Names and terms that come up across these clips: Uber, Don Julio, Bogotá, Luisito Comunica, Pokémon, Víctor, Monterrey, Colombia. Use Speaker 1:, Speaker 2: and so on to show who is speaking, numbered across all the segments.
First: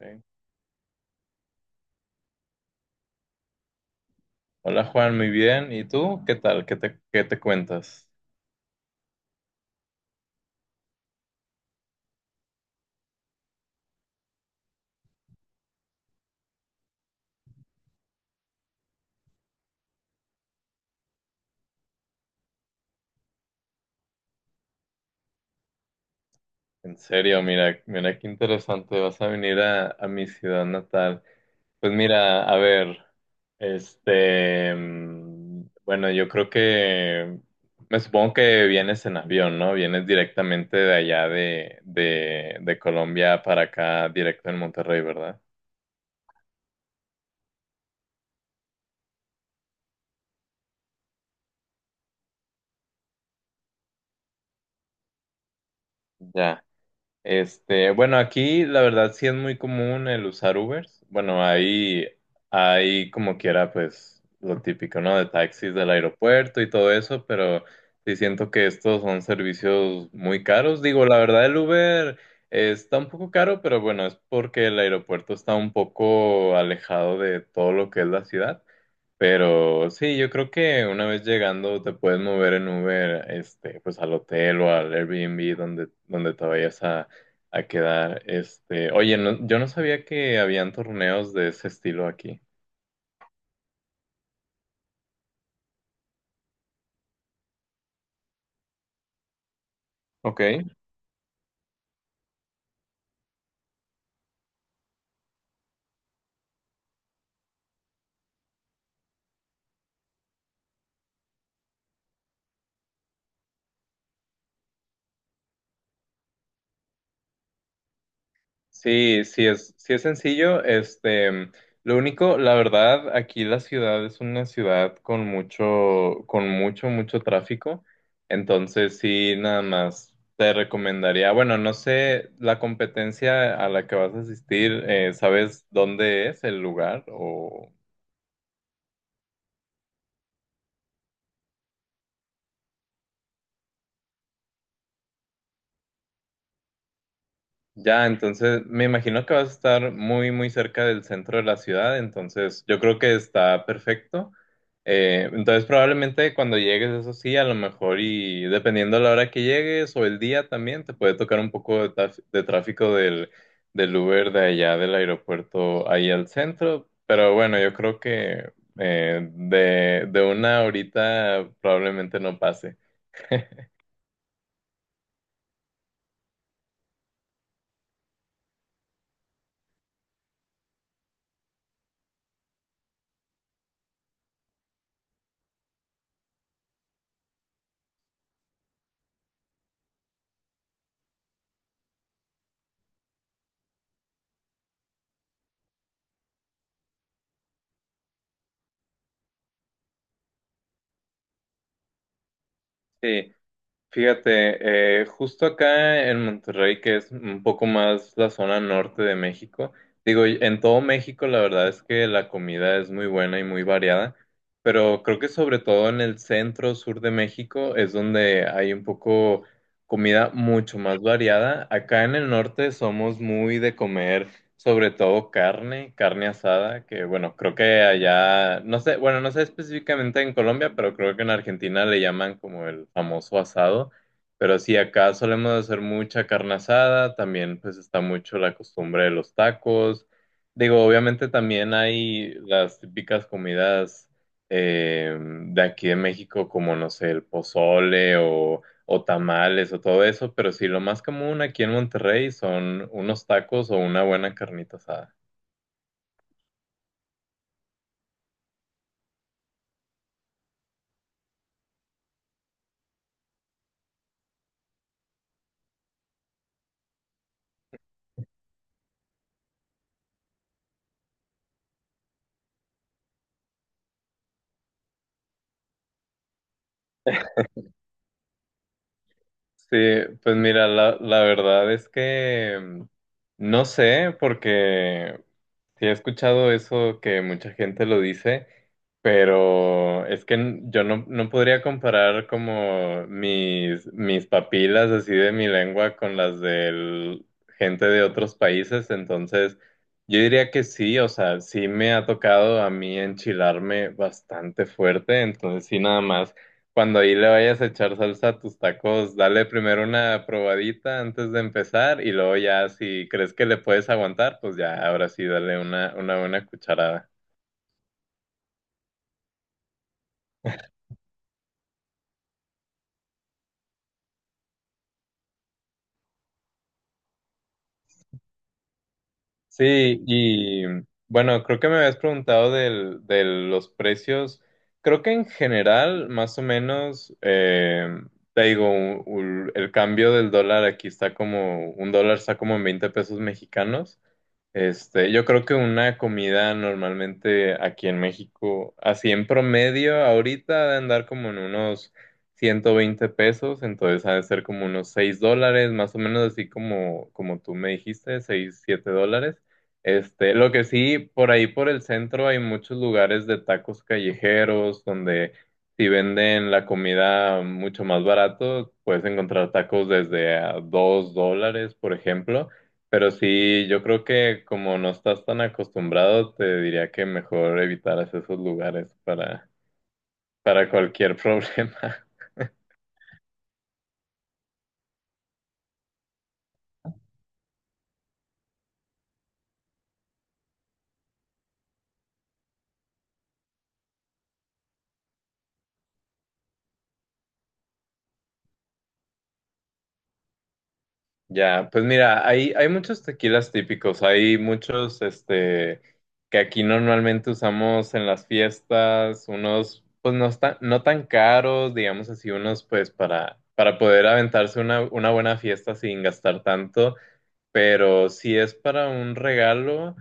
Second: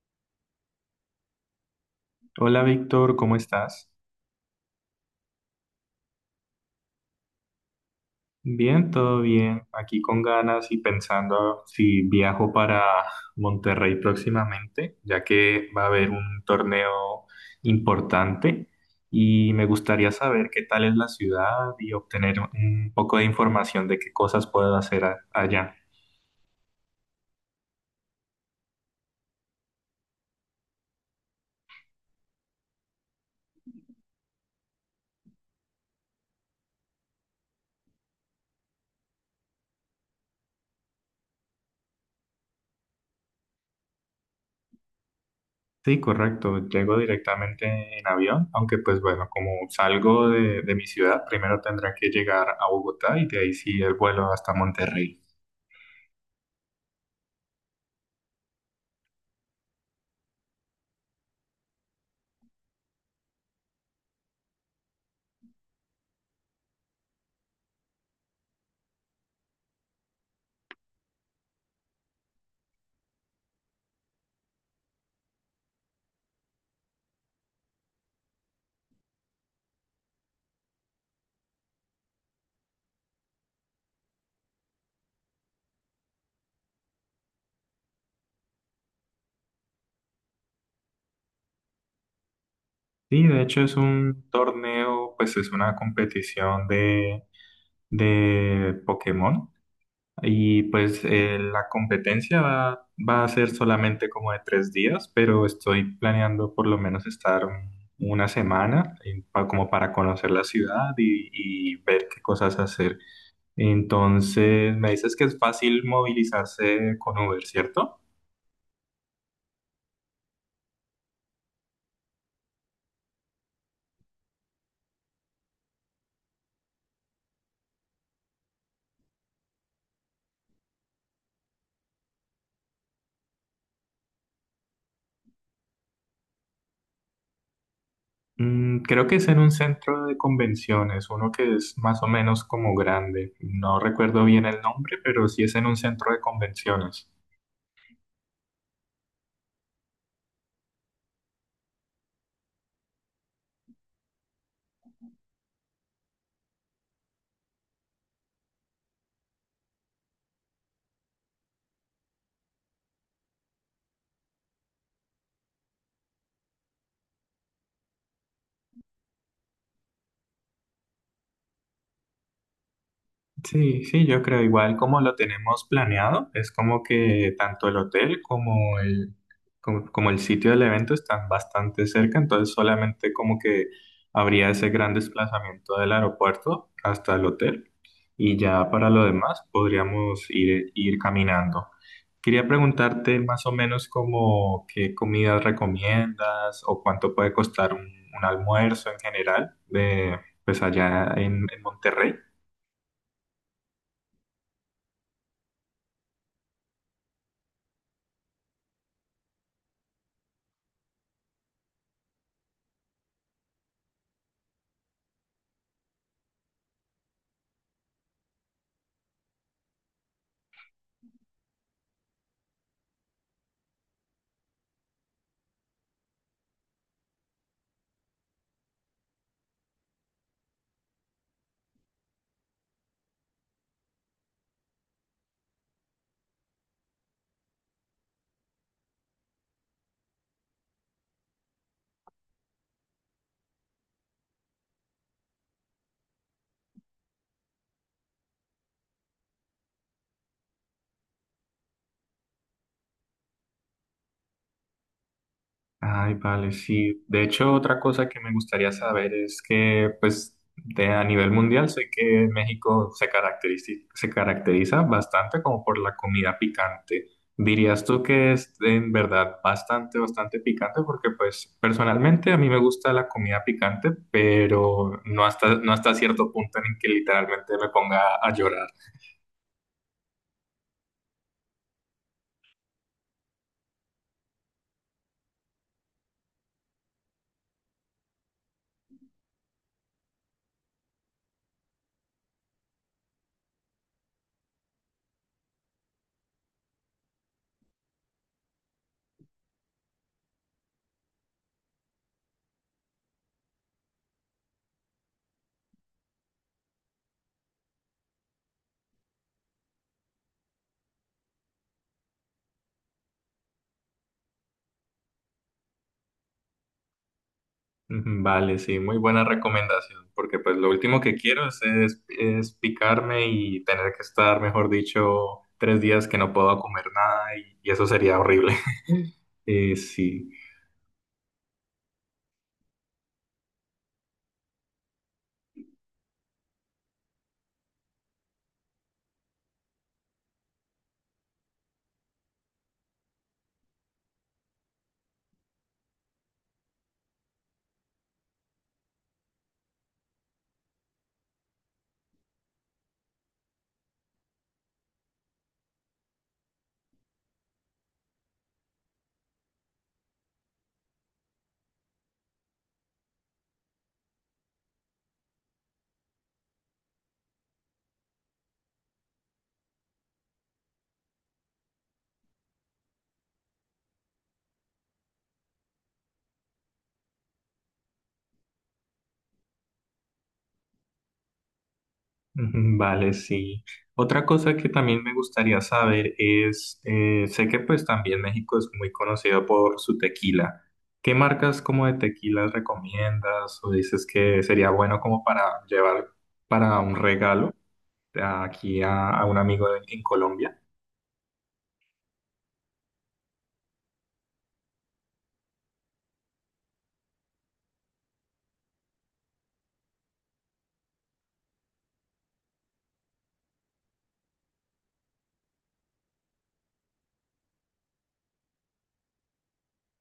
Speaker 1: Sí.
Speaker 2: Hola Víctor, ¿cómo estás?
Speaker 1: Hola Juan, muy bien. ¿Y tú? ¿Qué tal? Qué te cuentas?
Speaker 2: Bien, todo bien. Aquí con ganas y pensando si viajo para Monterrey próximamente, ya que va a haber un torneo importante y me gustaría saber qué tal es la ciudad y obtener un poco de información de qué cosas puedo hacer allá.
Speaker 1: En serio, mira, mira qué interesante. Vas a venir a mi ciudad natal. Pues mira, a ver, bueno, yo creo que, me supongo que vienes en avión, ¿no? Vienes directamente de allá de Colombia para acá, directo en Monterrey, ¿verdad?
Speaker 2: Sí, correcto. Llego directamente en avión, aunque pues bueno, como salgo de mi ciudad, primero tendré que llegar a Bogotá y de ahí sí el vuelo hasta Monterrey.
Speaker 1: Ya. Bueno, aquí la verdad sí es muy común el usar Ubers. Bueno, ahí como quiera, pues lo típico, ¿no? De taxis del aeropuerto y todo eso, pero sí siento que estos son servicios muy caros. Digo, la verdad el Uber está un poco caro, pero bueno, es porque el aeropuerto está un poco alejado de todo lo que es la ciudad. Pero sí, yo creo que una vez llegando te puedes mover en Uber, este, pues al hotel o al Airbnb donde te vayas a quedar. Este, oye, yo no sabía que habían torneos de ese estilo aquí.
Speaker 2: Sí, de hecho es un torneo, pues es una competición de Pokémon
Speaker 1: Ok.
Speaker 2: y pues la competencia va a ser solamente como de 3 días, pero estoy planeando por lo menos estar una semana como para conocer la ciudad y ver qué cosas hacer. Entonces, me dices que es fácil movilizarse con Uber, ¿cierto?
Speaker 1: Sí, sí es sencillo. Este, lo único, la verdad, aquí la ciudad es una ciudad con mucho, con mucho tráfico. Entonces, sí, nada más te recomendaría. Bueno, no sé, la competencia a la que vas a asistir, ¿sabes dónde es el lugar o?
Speaker 2: Creo que es en un centro de convenciones, uno que es más o menos como grande. No recuerdo bien el nombre, pero sí es en un centro de convenciones.
Speaker 1: Ya, entonces me imagino que vas a estar muy, muy cerca del centro de la ciudad, entonces yo creo que está perfecto. Entonces probablemente cuando llegues, eso sí, a lo mejor y dependiendo de la hora que llegues o el día también, te puede tocar un poco de, de tráfico del Uber de allá del aeropuerto ahí al centro, pero bueno, yo creo que de una horita probablemente no pase.
Speaker 2: Sí, sí, yo creo igual como lo tenemos planeado, es como que tanto el hotel como como el sitio del evento están bastante cerca, entonces solamente como que habría ese gran desplazamiento del aeropuerto hasta el hotel y ya para lo demás podríamos ir, ir caminando. Quería preguntarte más o menos como qué comidas recomiendas o cuánto puede costar un almuerzo en general de, pues allá en Monterrey.
Speaker 1: Sí. Fíjate, justo acá en Monterrey, que es un poco más la zona norte de México, digo, y en todo México la verdad es que la comida es muy buena y muy variada, pero creo que sobre todo en el centro sur de México es donde hay un poco comida mucho más variada. Acá en el norte somos muy de comer sobre todo carne, carne asada, que bueno, creo que allá, no sé, bueno, no sé específicamente en Colombia, pero creo que en Argentina le llaman como el famoso asado, pero sí, acá solemos hacer mucha carne asada, también pues está mucho la costumbre de los tacos, digo, obviamente también hay las típicas comidas de aquí de México, como no sé, el pozole o tamales o todo eso, pero sí, lo más común aquí en Monterrey son unos tacos o una buena carnita asada.
Speaker 2: Ay, vale, sí. De hecho, otra cosa que me gustaría saber es que, pues, de, a nivel mundial sé que México se caracteriza bastante como por la comida picante. ¿Dirías tú que es en verdad bastante picante? Porque, pues, personalmente a mí me gusta la comida picante, pero no hasta cierto punto en el que literalmente me ponga a llorar.
Speaker 1: Sí, pues mira, la verdad es que no sé, porque sí he escuchado eso que mucha gente lo dice, pero es que yo no, no podría comparar como mis, mis papilas así de mi lengua con las de gente de otros países, entonces yo diría que sí, o sea, sí me ha tocado a mí enchilarme bastante fuerte, entonces sí nada más, cuando ahí le vayas a echar salsa a tus tacos, dale primero una probadita antes de empezar y luego ya si crees que le puedes aguantar, pues ya ahora sí dale una buena cucharada.
Speaker 2: Ujú, vale, sí, muy buena recomendación, porque pues lo último que quiero es picarme y tener que estar, mejor dicho, 3 días que no puedo comer nada y, y eso sería horrible. Eh,
Speaker 1: Sí,
Speaker 2: sí,
Speaker 1: y bueno, creo que me habías preguntado de los precios. Creo que en general, más o menos, te digo, u- u- el cambio del dólar aquí está como, un dólar está como en 20 pesos mexicanos. Este, yo creo que una comida normalmente aquí en México, así en promedio, ahorita ha de andar como en unos 120 pesos, entonces ha de ser como unos 6 dólares, más o menos así como, como tú me dijiste, 6 7 dólares. Este, lo que sí, por ahí por el centro hay muchos lugares de tacos callejeros donde si venden la comida mucho más barato, puedes encontrar tacos desde a 2 dólares, por ejemplo. Pero sí, yo creo que como no estás tan acostumbrado, te diría que mejor evitaras esos lugares para cualquier problema.
Speaker 2: ujú, vale, sí. Otra cosa que también me gustaría saber es, sé que pues también México es muy conocido por su tequila. ¿Qué marcas como de tequilas recomiendas o dices que sería bueno como para llevar para un regalo aquí a un amigo en Colombia?
Speaker 1: Ya, pues mira, hay muchos tequilas típicos, hay muchos este, que aquí normalmente usamos en las fiestas, unos pues no, está- no tan caros, digamos así, unos pues para poder aventarse una buena fiesta sin gastar tanto. Pero si es para un regalo,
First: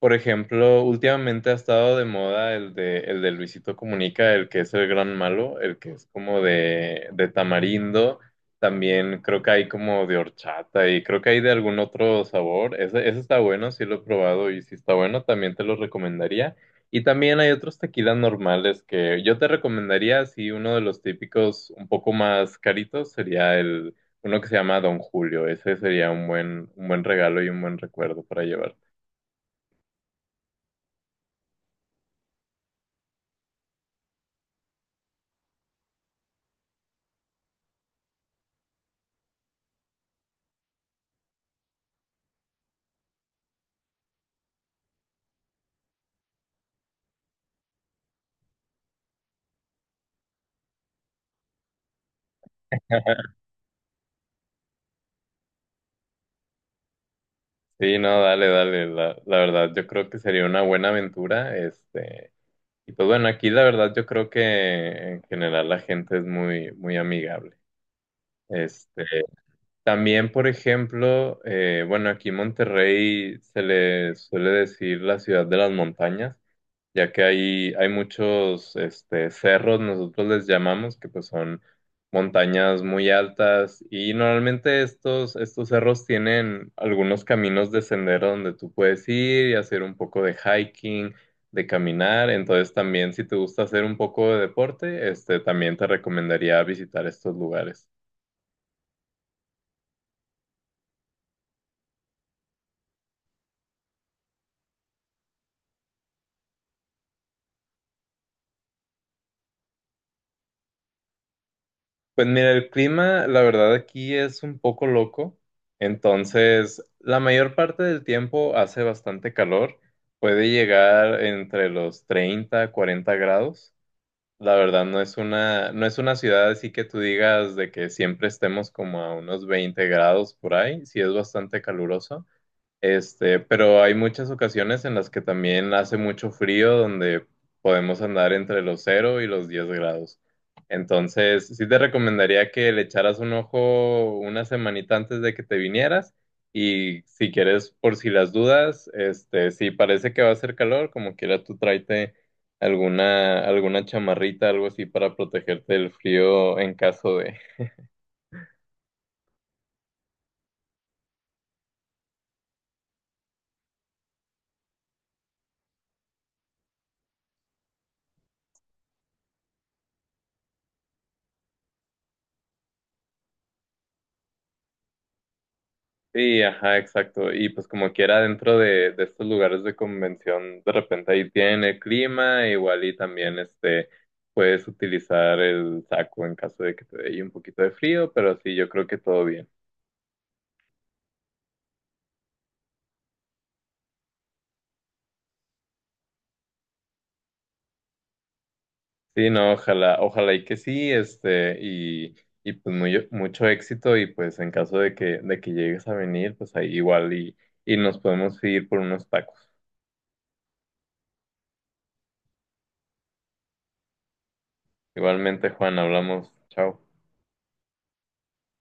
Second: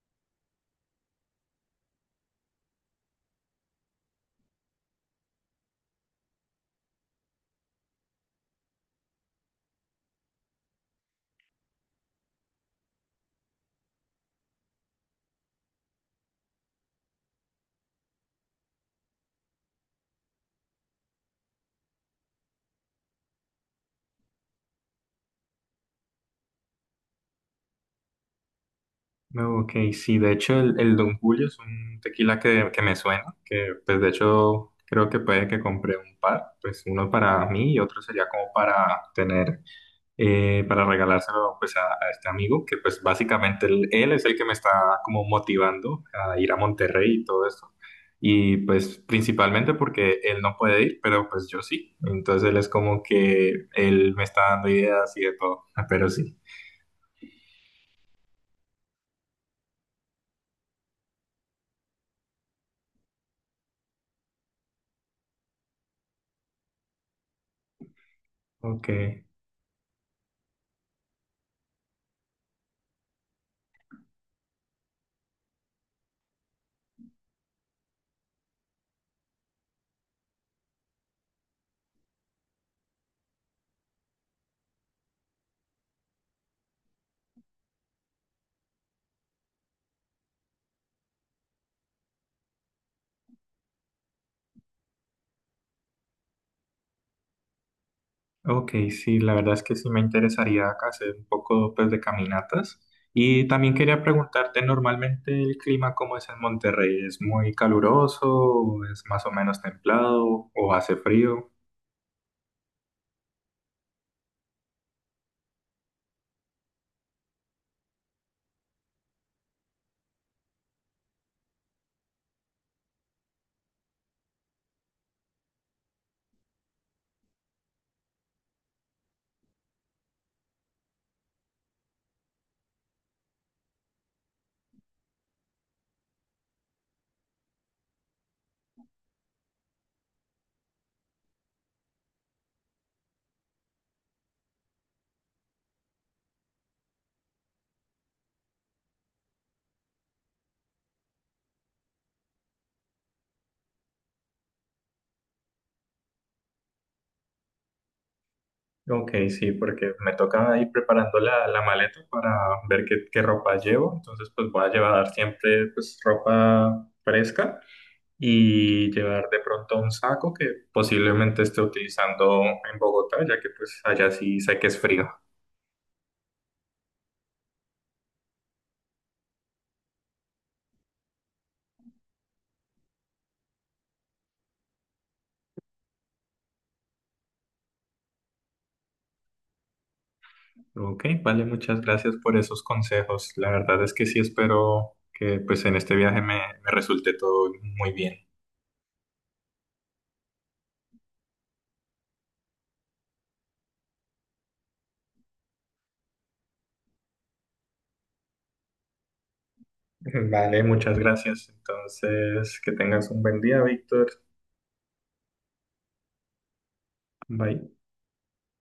Speaker 1: por ejemplo, últimamente ha estado de moda el de Luisito Comunica, el que es el gran malo, el que es como de tamarindo. También creo que hay como de horchata y creo que hay de algún otro sabor. Ese está bueno, sí lo he probado y si está bueno, también te lo recomendaría. Y también hay otros tequilas normales que yo te recomendaría, si uno de los típicos un poco más caritos sería uno que se llama Don Julio, ese sería un buen regalo y un buen recuerdo para llevar.
Speaker 2: No, ok, sí, de hecho el Don Julio es un tequila que me suena, que pues de hecho creo que puede que compré un par, pues uno para mí y otro sería como para tener, para regalárselo pues a este amigo, que pues básicamente él es el que me está como motivando a ir a Monterrey y todo eso. Y pues principalmente porque él no puede ir, pero pues yo sí. Entonces él es como que él me está dando ideas y de todo, pero sí.
Speaker 1: Sí, no, dale, dale, la verdad yo creo que sería una buena aventura, este, y pues bueno, aquí la verdad yo creo que en general la gente es muy, muy amigable.
Speaker 2: Ok,
Speaker 1: Este, también, por ejemplo, bueno, aquí en Monterrey se le suele decir la ciudad de las montañas. Ya que hay muchos este, cerros, nosotros les llamamos, que pues son montañas muy altas y normalmente estos, estos cerros tienen algunos caminos de sendero donde tú puedes ir y hacer un poco de hiking, de caminar, entonces también si te gusta hacer un poco de deporte, este, también te recomendaría visitar estos lugares.
Speaker 2: ok, sí, la verdad es que sí me interesaría hacer un poco pues de caminatas. Y también quería preguntarte, normalmente el clima cómo es en Monterrey, ¿es muy caluroso, o es más o menos templado o hace frío?
Speaker 1: Pues mira, el clima, la verdad, aquí es un poco loco. Entonces, la mayor parte del tiempo hace bastante calor. Puede llegar entre los 30 40 grados. La verdad, no es una ciudad así que tú digas de que siempre estemos como a unos 20 grados por ahí. Sí es bastante caluroso. Este, pero hay muchas ocasiones en las que también hace mucho frío, donde podemos andar entre los cero y los 10 grados. Entonces, sí te recomendaría que le echaras un ojo una semanita antes de que te vinieras y si quieres, por si las dudas, este, si parece que va a hacer calor, como quiera tú tráete alguna, alguna chamarrita, algo así para protegerte del frío en caso de...
Speaker 2: Ok, sí, porque me toca ir preparando la maleta para ver qué ropa llevo, entonces pues voy a llevar siempre pues ropa fresca y llevar de pronto un saco que posiblemente esté utilizando en Bogotá, ya que pues allá sí sé que es frío.
Speaker 1: Sí, ajá, exacto. Y pues como quiera dentro de estos lugares de convención, de repente ahí tienen el clima, igual y también este puedes utilizar el saco en caso de que te dé ahí un poquito de frío, pero sí, yo creo que todo bien.
Speaker 2: Ok, vale, muchas gracias por esos consejos. La verdad es que sí espero que pues en este viaje me resulte todo muy bien.
Speaker 1: Sí, no, ojalá, ojalá y que sí, este, y pues muy, mucho éxito, y pues en caso de que llegues a venir, pues ahí igual y nos podemos ir por unos tacos.
Speaker 2: Vale, muchas gracias. Entonces, que tengas un buen día, Víctor.
Speaker 1: Igualmente, Juan, hablamos, chao.
Speaker 2: Bye.